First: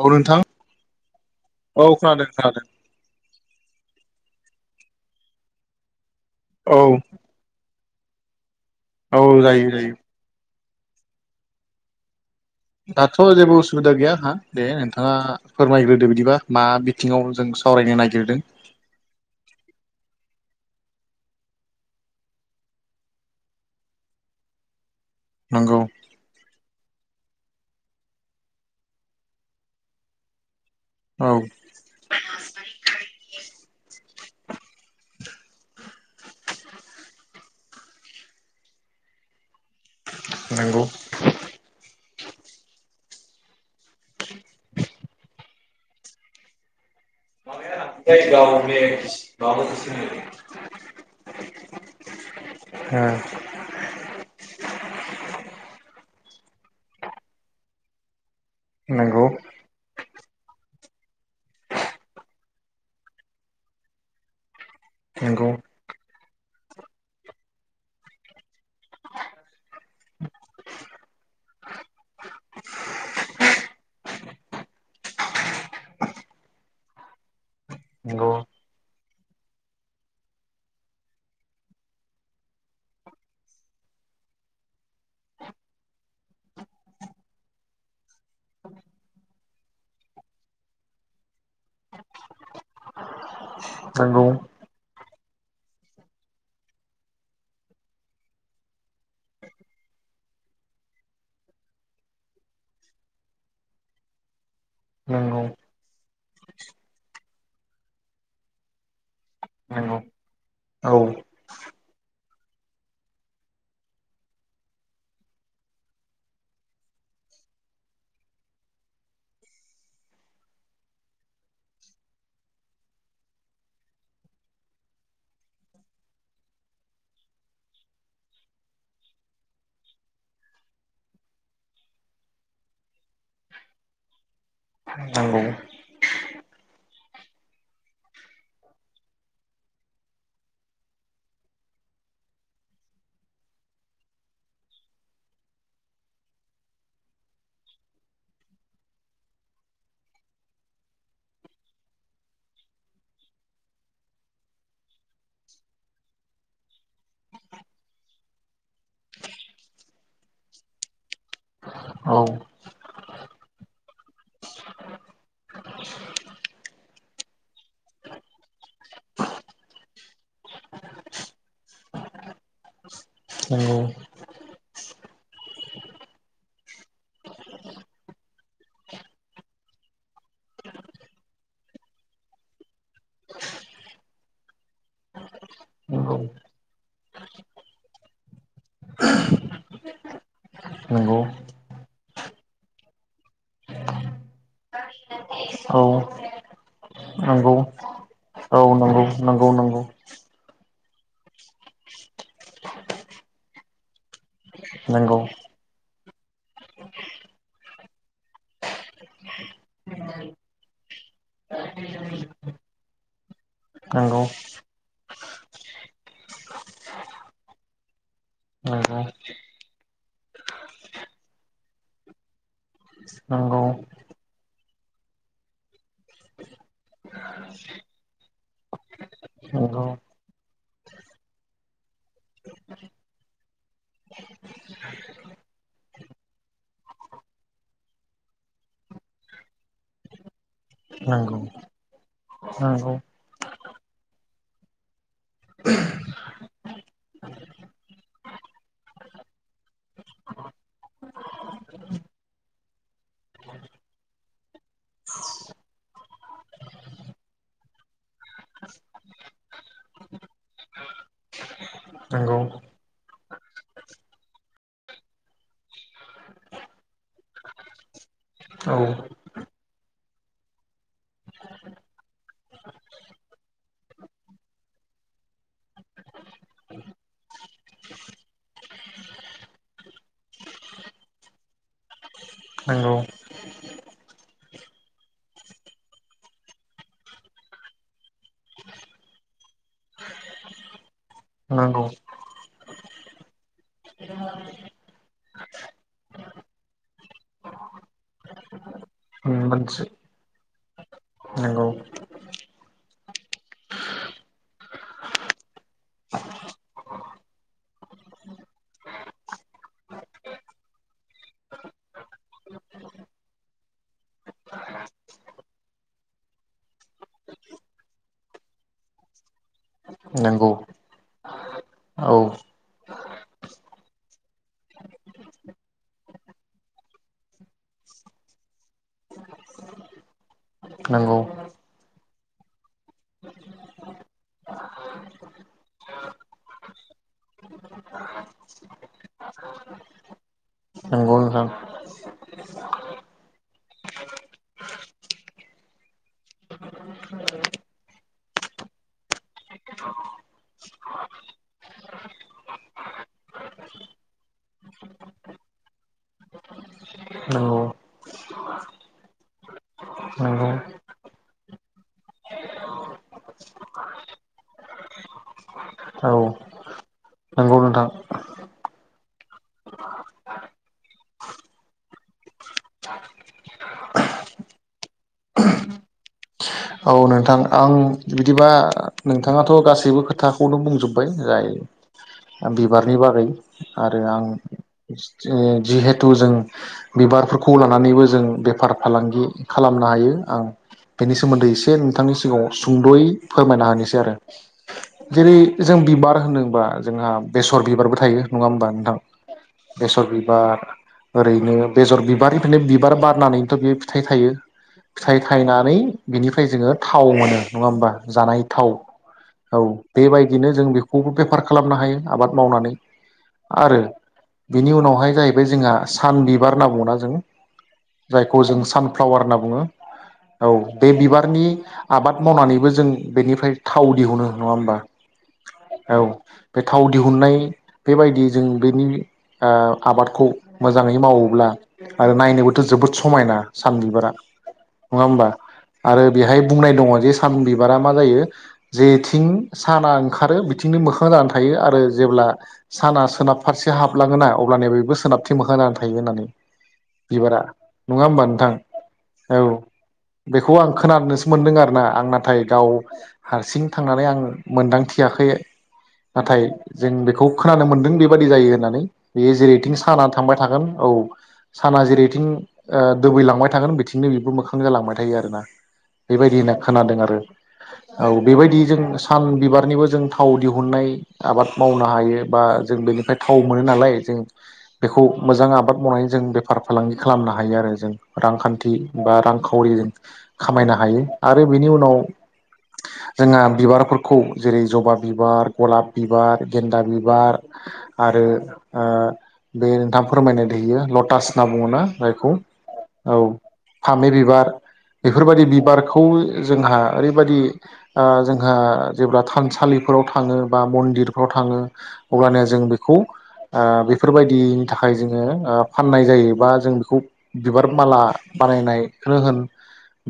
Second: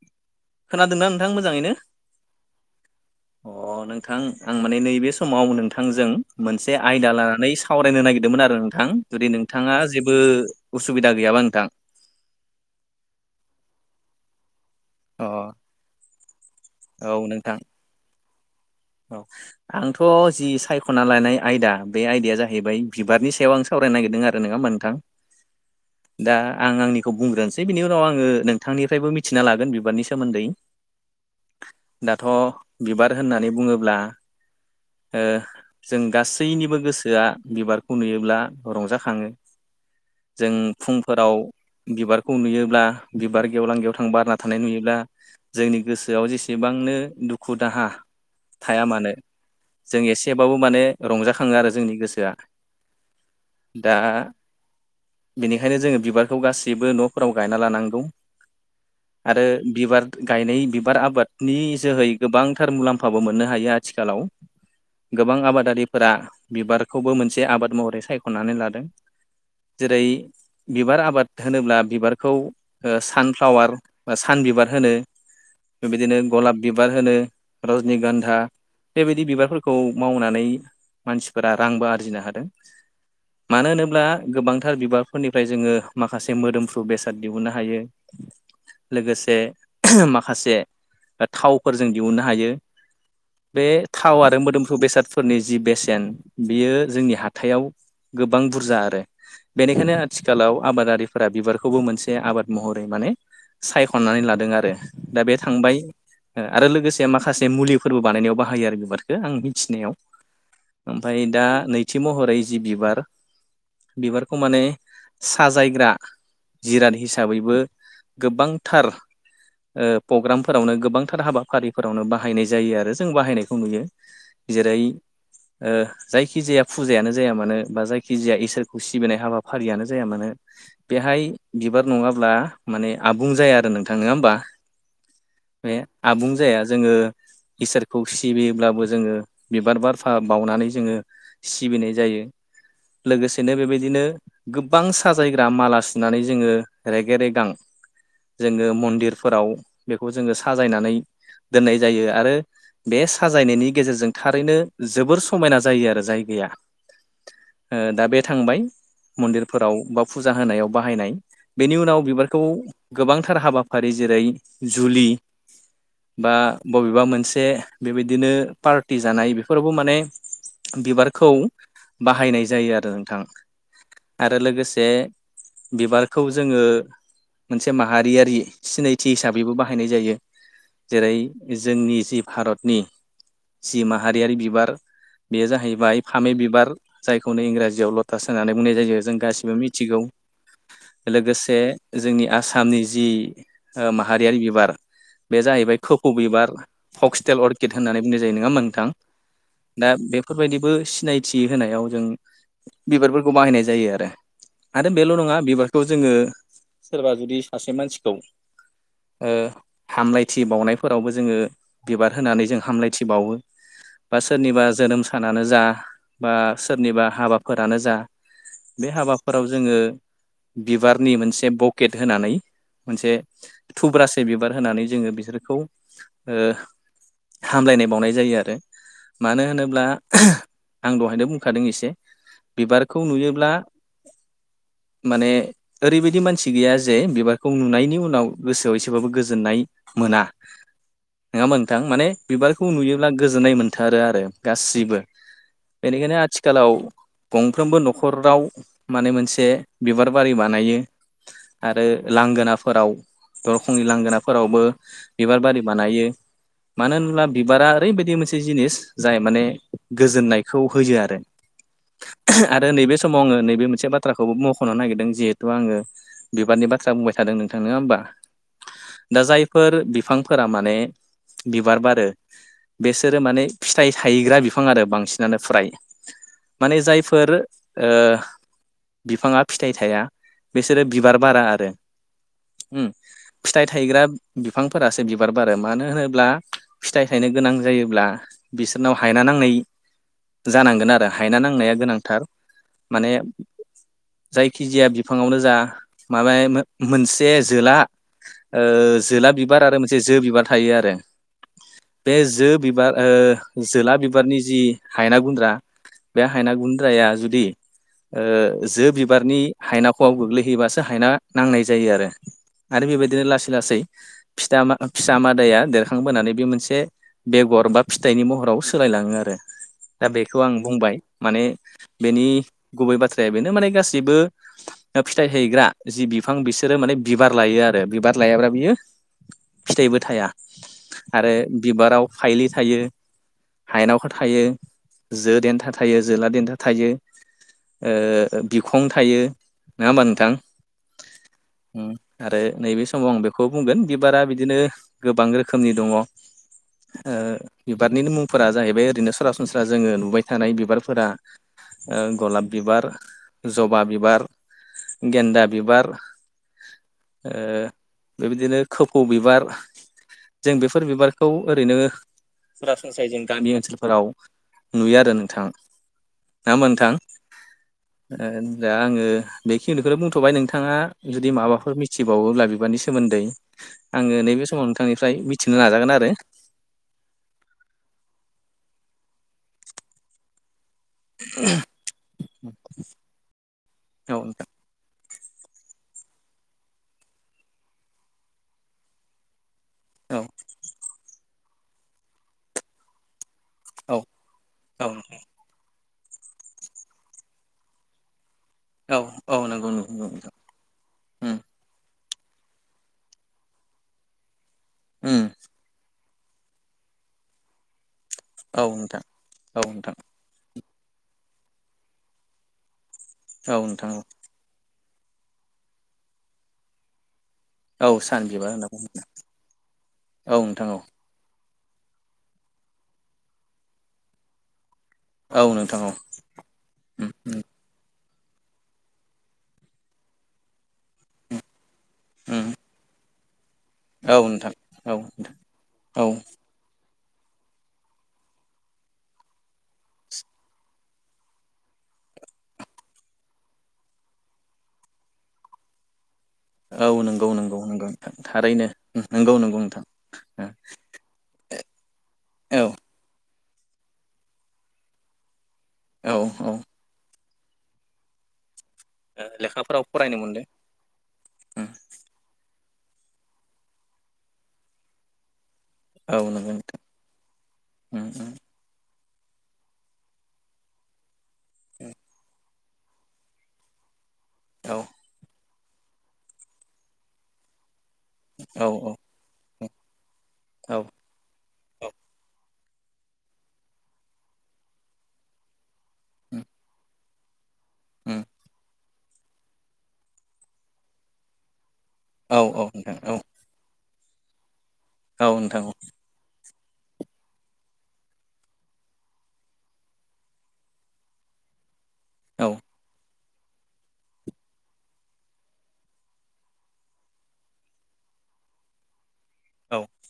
औ नोंथां खोनादोंना नोंथां मोजाङैनो? औ खोनादों खोनादों अ नोंथां आं माने नैबे समाव नोंथांजों मोनसे औ आयदा लानानै सावरायनो नागिरदोंमोन आरो। नोंथां औ जुदि जायो नोंथाङा जायो जेबो उसुबिदा गैयाबा नोंथां। दाथ' जेबो असुबिदा गैया आहा। दे नोंथांङा अ फोरमायग्रोदो बिदिबा मा औ बिथिङाव जों नोंथां सावरायनो नागिरदों। औ आंथ जि सायख'ना लानाय आयदा बे आयदाया जाहैबाय बिबारनि सायाव आं सावरायनो नागिरदों आरो। नङा होमबा नोंथां? नंगौ दा आं आंनि खौ बुंग्रोनोसै बिनि उनाव आङो नोंथांनिफ्रायबो मिथिना लागोन बिबारनि सोमोन्दै। औ दाथ' बिबार होननानै बुङो ब्ला ओ जों गासैनिबो गोसोआ बिबारखौ नुयोब्ला रंजाखाङो। जों नंगौ ओ फुंफोराव बिबार खौ नुयोब्ला बिबार गेवलां गेवथां बारना थानाय नुयोब्ला जोंनि गोसोआव जेसेबांनो दु खु दाहा थाया मानो जों एसेबाबो माने रंजा खाङो आरो जोंनि गोसोआ। दा बेनिखायनो जोङो बिबारखौ गासैबो नफोराव गायना लानांगौ। नंगौ आरो बिबार गायनाय बिबार आबादनि जोहै गोबांथार मुलाम्फाबो मोनो हायो आथिखालाव। गोबां नंगौ आबादारिफोरा बिबारखौबो मोनसे आबाद महरै सायखनानै लादों। जेरै बिबार आबाद होनोब्ला बिबारखौ ओ सानफ्लावार सान बिबार होनो बेबायदिनो गलाब बिबार होनो रजनि गान नंगौ धा बेबायदि बिबारफोरखौ मावनानै मानसिफोरा रांबो आरजिनो हादों। मानो होनोब्ला गोबांथार बिबारफोरनिफ्राय जोङो माखासे मोदोमफ्रु बेसाद दिहुननो हायो लोगोसे माखासे थावफोर जों दिहुननो हायो। बे थाव नंगौ आरो मोदोमफ्रु बेसाद फोरनि जि बेसेन बियो जोंनि हाथाइयाव गोबां बुरजा आरो बेनिखायनो आथिखालाव आबादारिफोरा बिबारखौबो मोनसे आबाद महरै माने सायखनानै लादों आरो दा बे नंगौ थांबाय आरो लोगोसे माखासे मुलि फोरबो बानायनायाव बाहायो आरो बिबारखौ आं मिथिनायाव नंगौ औ ओमफ्राय दा नैथि महरै जि बिबार बिबारखौ माने साजायग्रा जिराद हिसाबैबो गोबांथार ओ प्रग्रामफोरावनो गोबांथार हाबाफारिफोरावनो बाहायनाय जायो आरो जों बाहायनायखौ नुयो जेरै ओ जायखि जाया फुजायानो जाया मानो बा जायखिजाया इसोरखौ सिबिनाय हाबाफारियानो जाया मानो बेहाय बिबार नङाब्ला माने आबुं जाया आरो नोंथां नंङा ओमबा। नंगौ बे आबुं जाया। जोङो इसोरखौ सिबियोब्लाबो जोङो बिबार बारफा बावनानै जोङो सिबिनाय जायो लोगोसेनो बेबायदिनो गोबां साजायग्रा माला सुनानै जोङो रेगे रेगां जोङो मन्दिरफोराव बेखौ जोङो साजायनानै दोननाय जायो आरो बे साजायनायनि गेजेरजों थारैनो जोबोर समायना जायो आरो जायगाया दा बे थांबाय मन्दिरफोराव बा फुजा होनायाव बाहायनाय। बेनि उनाव औ बिबारखौ नंगौ गोबांथार हाबाफारि जेरै जुलि बा बबेबा मोनसे बेबायदिनो पार्टि जानाय बेफोरावबो माने बिबारखौ बाहायनाय जायो आरो नोंथां आरो लोगोसे बिबारखौ जोङो मोनसे माहारियारि सिनायथि हिसाबैबो बाहायनाय जायो जेरै जोंनि जि भारतनि जि माहारियारि बिबार बेयो जाहैबाय नंगौ फामे बिबार जायखौनो इंराजियाव लथास होननानै बुंनाय जायो जों गासिबो मिथिगौ नंगौ लोगोसे जोंनि आसामनि जि ओ माहारियारि बिबार बे जाहैबाय औ खो फौ बिबार अबिबार फक्सटेल नंगौ अर्किद होननानै बुंनाय जायो नङा औ मोनोंथां नंगौ दा बेफोरबायदिबो सिनायथि होनायाव जों बिबारफोरखौ बाहायनाय जायो आरो आरो बेल' नंगौ नंगौ नङा बिबारखौ जोङो सोरबा जुदि सासे मानसिखौ ओ हामलायथि बावनाय फोरावबो जोङो बिबार होनानै जों हामलायथिबावो बा सोरनिबा जोनोम सानानो जा बा सोरनिबा हाबाफोरानो जा बे नंगौ हाबाफोराव जोङो बिबारनि मोनसे बकेट होनानै मोनसे नंगौ नंगौ थुब्रासे बिबार होनानै जोङो बिसोरखौ ओ हामलायनाय बावनाय जायो आरो मानो नंगौ होनोब्ला आं दहायनो बुंखादों एसे बिबारखौ नुयोब्ला माने ओरैबायदि मानसि गैया जे बिबारखौ नुनायनि उनाव गोसोआव एसेबाबो गोजोननाय मोना। नंगौ नङा नोंथां माने बिबारखौ नंगौ नुयोब्ला गोजोननाय मोनथारो आरो गासिबो बेनिखायनो आथिखालाव गंफ्रोमबो न'खराव माने मोनसे बिबार बारि बानायो आरो लांगोनाफोराव दरखंनि लांगोनाफोरावबो बिबार बारि बानायो मानो होनब्ला बिबारा ओरैबायदि मोनसे जिनिस जाय माने गोजोननायखौ होयो आरो नंगौ नंगौ आरो नैबे समाव आङो नैबे मोनसे बाथ्राखौ मख'नो नागिरदों जिहेथु आङो बिबारनि बाथ्रा बुंबाय थादों नोंथां नोङा होमबा औ दा जायफोर बिफां फोरा माने बिबार बारो बिसोरो माने फिथाइ थायग्रा बिफां आरो बांसिनानो फ्राय माने जायफोर बिफाङा फिथाइ थाया बिसोरो बिबार बारा आरो नंगौ फिथाइ थायग्रा बिफांफोरासो बिबार बारो मानो होनोब्ला फिथाइ थायनो गोनां जायोब्ला बिसोरनाव हायना नांनाय जानांगोन आरो हायना नांनाया नंगौ गोनांथार माने जायखि जाया बिफाङावनो जा माबाया मोनसे जोला ओ जोला बिबार आरो मोनसे जे जो बिबार थायो आरो नंगौ बे जो बिबार ओ जोला बिबारनि जि हायना गुन्द्रा बे हायना गुन्द्राया जुदि ओ जो बिबारनि हायनाख'वाव गोग्लैहैयोबासो हायना नांनाय जायो आरो आरो बेबायदिनो लासै लासै फिथा फिसा मादाया देरखांबोनानै बे मोनसे बेगर बा फिथाइनि महराव सोलायलाङो आरो दा बेखौ नंगौ आं बुंबाय माने औ बेनि गुबै बाथ्राया बेनो माने गासैबो फिथाइ थायग्रा जि बिफां बिसोरो माने बिबार लायो आरो बिबार लायाब्ला बियो फिथाइबो थाया नंगौ आरो बिबाराव फाइलि थायो हायनावफोर थायो जो देन्था थायो जोला देन्था थायो ओ बिखं थायो नङा होमबा नोंथां नंगौ नोंथां आरो नैबे समाव आं बेखौ बुंगोन बिबारा बिद दिनो गोबां रोखोमनि दङ ओ बिबारनि मुंफोरा जाहैबाय ओरैनो सरासनस्रा जोङो नुबाय थानाय बिबारफोरा गलाब बिबार जबा बिबार गेन्दा बिबार ओ नंगौ बेबायदिनो खोब फ' बिबार नंगौ जों बेफोर बिबारखौ ओरैनो सरासनस्रायै जों गामि ओनसोलफोराव नुयो आरो नोंथां औ नङा होमबा नोंथां नंगौ नोंथां दा आङो बेखिनिखौनो बुंथ'बाय नोंथाङा जुदि माबाफोर मिथिबावोब्ला बिबारनि सोमोन्दै आङो नैबे समाव नोंथांनिफ्राय मिथिनो नाजागोन आरो औ नोंथां आं बिदिबा नोंथाङाथ' गासैबो खोथाखौनो बुं जोब्बाय जाय बिबारनि बागै आरो औ आं नोंथां ए जिहेथु जों बिबारफोरखौ लानानैबो जों बेफार फालांगि खालामनो हायो औ आं बेनि सोमोन्दै एसे बे थांनि सिगाङाव सुंद'यै फोरमायना होनोसै आरो औ जेरै जों बिबार होनोबा जोंहा बेसर बिबारबो थायो। नङा होमबा नोंथां औ औ नंगौ नंगौ बेसर नंगौ नोंथां बिबार उम ओरैनो बेसर बिबारनिफ्रायनो बिबार बारनानैनोथ' बेयो फिथाइ थायो। फिथाइ उम थायनानै बिनिफ्राय जोङो थाव मोनो नङा होमबा? जानाय औ थाव नोंथां औ बेबायदिनो जों बेख खौबो बेफार खालामनो हायो आबाद मावनानै। औ आरो नोंथां बिनि उनाव बेवहाय जाहैबाय जोंहा सान बिबार होनना बुङोना जों औ सान जायखौ बिबार जों होनना बुङो सानफ्लावार होनना बुङो औ बे बिबारनि आबाद मावनानैबो जों बेनिफ्राय थाव दिहुनो नङा होमबा, औ नोंथां औ बे थाव उम दिहुननाय उम बेबायदि जों बेनि ओ आबादखौ मोजाङै मावोब्ला, आरो उम नायनोबोथ' जोबोद स समायना सान बिबारा औ नोंथां औ नङा होमबा आरो औ बेहाय बुंनाय दङ जे सान बिबारा मा जायो जेथिं साना ओंखारो बिथिंनो मोखां जानानै थायो आरो जेब्ला साना सोनाब फारसे हाबलाङोना अब्लानो बेबो सोनाबथिं मोखां जानानै थायो होननानै औ नंगौ बिबारा नंगौ नंगौ नङा नोंथां होमबा थारैनो नंगौ औ नंगौ नोंथां होनदों आरोना आं नाथाय औ दाउ हारसिं थांनानै आं मोनदांथियाखै, औ नाथाय औ जों बेखौ खोनानो मोन्दों बेबायदि जायो होननानै, बेयो जेरैथिं लेखाफोराव साना फरायनो थांबाय मोनदों थागोन औ साना जेरैथिं ओ दोबैलांबाय थागोन बिथिंनो बेबो मोखां जालांबाय थायो आरोना औ नंगौ बेबायदिनो नोंथां खोनादों आरो औ उम उम बेबायदि जों सान बिबारनिबो जों थाव दिहुननाय, आबाद मावनो हायो बा जों बेनिफ्राय थाव मोनो नालाय जों, औ बेखौ मोजां आबाद मावनानै जों बेफार फालांगि खालामनो हायो आरो जों, औ रांखान्थि बा रांखौ [unintelligible] औ हायो आद [unintelligible] बेनि औ उनाव जोंहा बिबारफोरखौ जेरै जबा बिबार गलाब बिबार गेन्दा बिबार, आरो उम ओ बे नोंथांआ फोरमायनाय बेयो लटास होनना बुङोना? बाइखौ औ औ नोंथां औ फामे बिबार औ बेफोरबायदि बि, नोंथां औ बारखौवो जोंहा ओरैबायदि ओ जोंहा जेब्ला थानसालिफोराव थाङो बा मन्दिरफ्राव थाङो, अब्लानो औ जों बेखौ ओ बेफोरबायदिनि थाखाय जोङो ओ फाननाय जायो बा जों बेखौ बिबार माला बानायनाय? बेखौनो होन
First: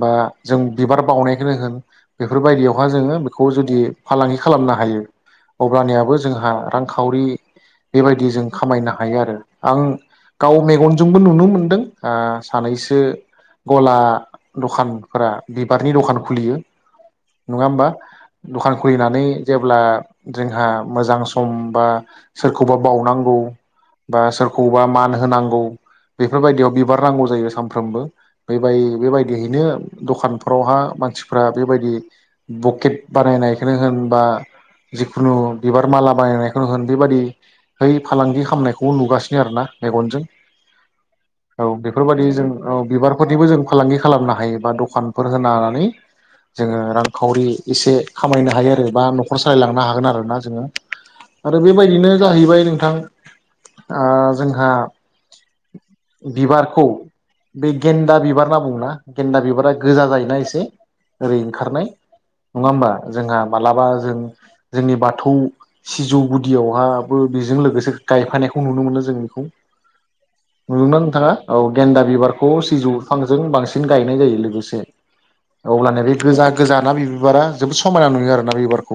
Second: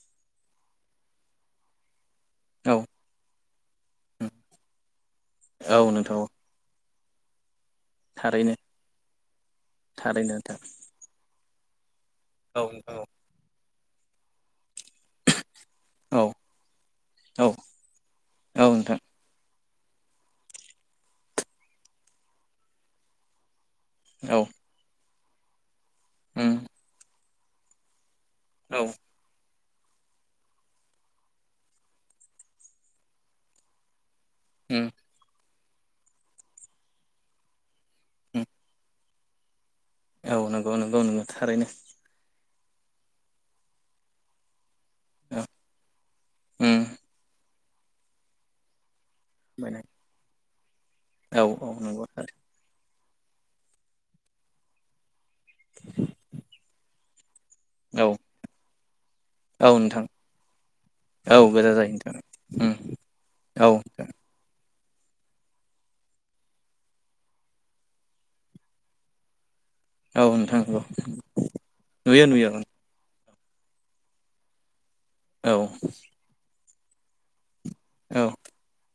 बा जों बिबार बावनायखोनो होन। औ बेफोरबायदियावहा जोङो बेखौ जुदि फालांगि खालामनो हायो औ अब्लानियाबो नोंथां औ जोंहा रांख खावरि। बेबायदि जों थारैनो खामायनो हायो आरो आं थारैनो गाव नोंथां मेगनजोंबो नुनो मोन दों। आ औ नोंथां सानैसो। ग'ला दखान। फोरा बिबारनि दखान औ खुलियो औ नङा होम्बा औ दखान नोंथां खुलिनानै। जेब्ला जोंहा मोजां सम बा सोरखौबा बावनांगौ। बा औ सोरखौबा मान हो होनांगौ। उम बेफोरबायदियाव बिबार नांगौ जायो। सामफ्रोमबो। औ बेबाय-बेबायदिहैनो। दखानफोरावहा मानसिफ्रा बेबायदि बकेट बानायनायखोनो होनबा। उम जिखुनु। बिबार माला बानायनायखौनो होन बेबायादि है फालांगि खामनायखौ नुगासिनो आरो ना। मेगनजों औ नंगौ नंगौ नंगौ औ थारैनो बेफोरबादि जों। औ बिबारफोरनिबो जों फालांगि खालामनो हायो बा दख फानफोर औ होनानानै जोङो उम रांखावरि। एसे खामायनो हायो आरो बा नग ख'र सालायलांनो हागोन आरो ना जोङो। औ आरो औ नंगौ बेबायदिनो थारैनो जाहैबाय नोंथां। ओ जोंहा बिबारखौ। बे औ गेन्दा बिबार ना बुङो ना। गेन्दा बिबारा औ नोंथां गोजा जायोना एसे औ ओरै गोजा ओंखारनाय जायो नोंथां नङा उम होमबा जोंहा औ मालाबा जों। जोंनि बाथौ सिजौ गुदियावहाबो बिजों लोगोसे गायफानायखौ नुनो मोनो जों बिखौ। औ नोंथां नंगौ नुदोंना नोंथाङा औ गेन्दा नुयो नुयो बिबारखौ औ सिजौ फांजों बांसिन गायनाय जायो लोगोसे ए औ अब्लानो बे गोजा गो गोजाना बि बिबारा जोबोद समायना ओ नुयो आरोना बे बिबारखौ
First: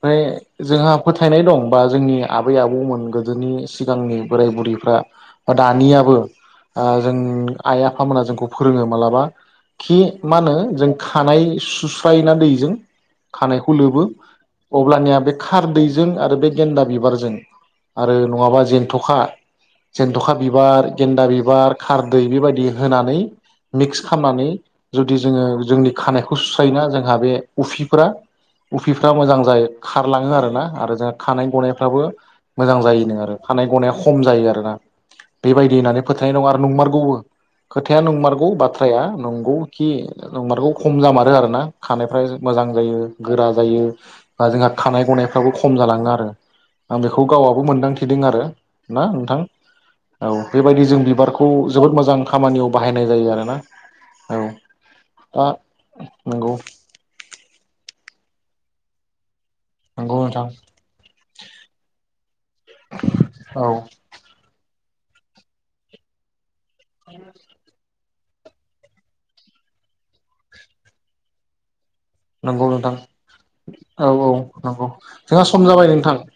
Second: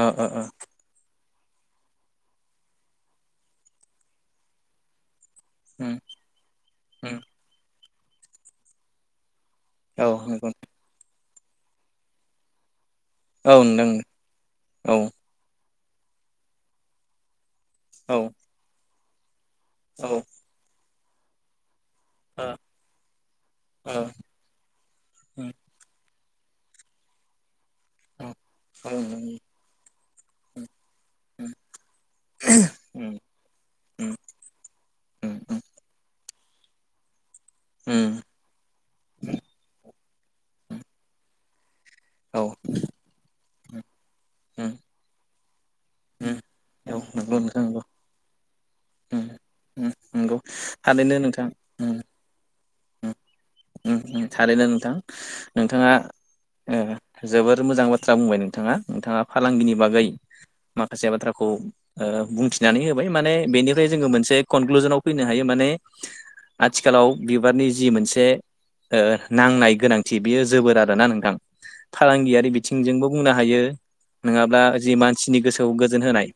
ओ ओ जोंहा फोथ फोथायनाय दं बा जोंनि आबै आबौमोन गोदोनि सिगांनि बोराय बुरैफ्रा उम दानियाबो ओ जों उम आइ आफा थां मोना जोंखौ फोरोङो मालाबा खि औ मा नंगौ होनो जों खानाय सु सुस्रायोना दैजों औ खानायखौ नोंथां लोबो औ अब्लानिया बे खारदै जों आरो बे गेन्दा बिबारजों आरो औ नङाबा जेन थ'खा जेन ओ थखा बिबार गेन्दा बिबार खारदै बेबायदि होनानै ओ मिक्स खामनानै जुदि जोङो उम जोंनि खानायखौ गुस्रायना जोंहा बे उफिफ्रा औ औ उफिफ्रा उम मोजां जायो खारलाङो आरोना आरो जोंहा खानाय गनाय फ्राबो मोजां उम जायोनो आरो खानाय गनाया उम खम जायो आरोना उम बेबायदि होननानै फोथ हानायनङा आरो नंमारगौबो खोथाया उम नंमारगौ बाथ्राया नंगौ बि नंमारगौ खम जामारो आरो ना खानायफोरा औ मोजां जायो गोरा जायो बा जोंहा उम खानाय गनाय दावोखि खम जालाङो आरो उम औ आं बेखौ नंगौ गावाबो नोंथां नंगौ मोनदांथिदों आरो ना उम नोंथां उम नंगौ औ बेबायदि जों थारैनो बिबारखौ नोंथां उम जोबोद मोजां खामानियाव बाहायनाय उम जायो आरो उम उम थारैनो नोंथां नोंथाङा नंगौ ओ जोबोर मोजां बाथ्रा बुंबाय नों नोंथाङा नोंथाङा। फालांगिनि बागै नंगौ नोंथां माखासे बाथ्राखौ ओ बुंथिनानै होबाय माने औ बेनिफ्राय जोङो मोनसे कनक्लुजनाव। फैनो हायो माने। आथिखालाव बिबारनि जि मोनसे। दे ओ नांनाय गोनांथि बियो जोबोर आरोना नोंथां। फालांगियारि नंगौ नोंथां बिथिंजोंबो बुंनो हायो औ औ नङाब्ला नंगौ जि मानसिनि जोंहा सम गोसोआव जाबाय गोजोन नोंथां होनाय।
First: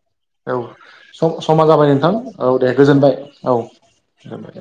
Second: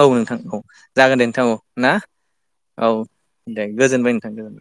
औ नोंथां औ जागोन दे सम नोंथां औ समा ना जाबाय नोंथां औ दे गोजोनबाय औ। दे गोजोनबाय नोंथां गोजोनबाय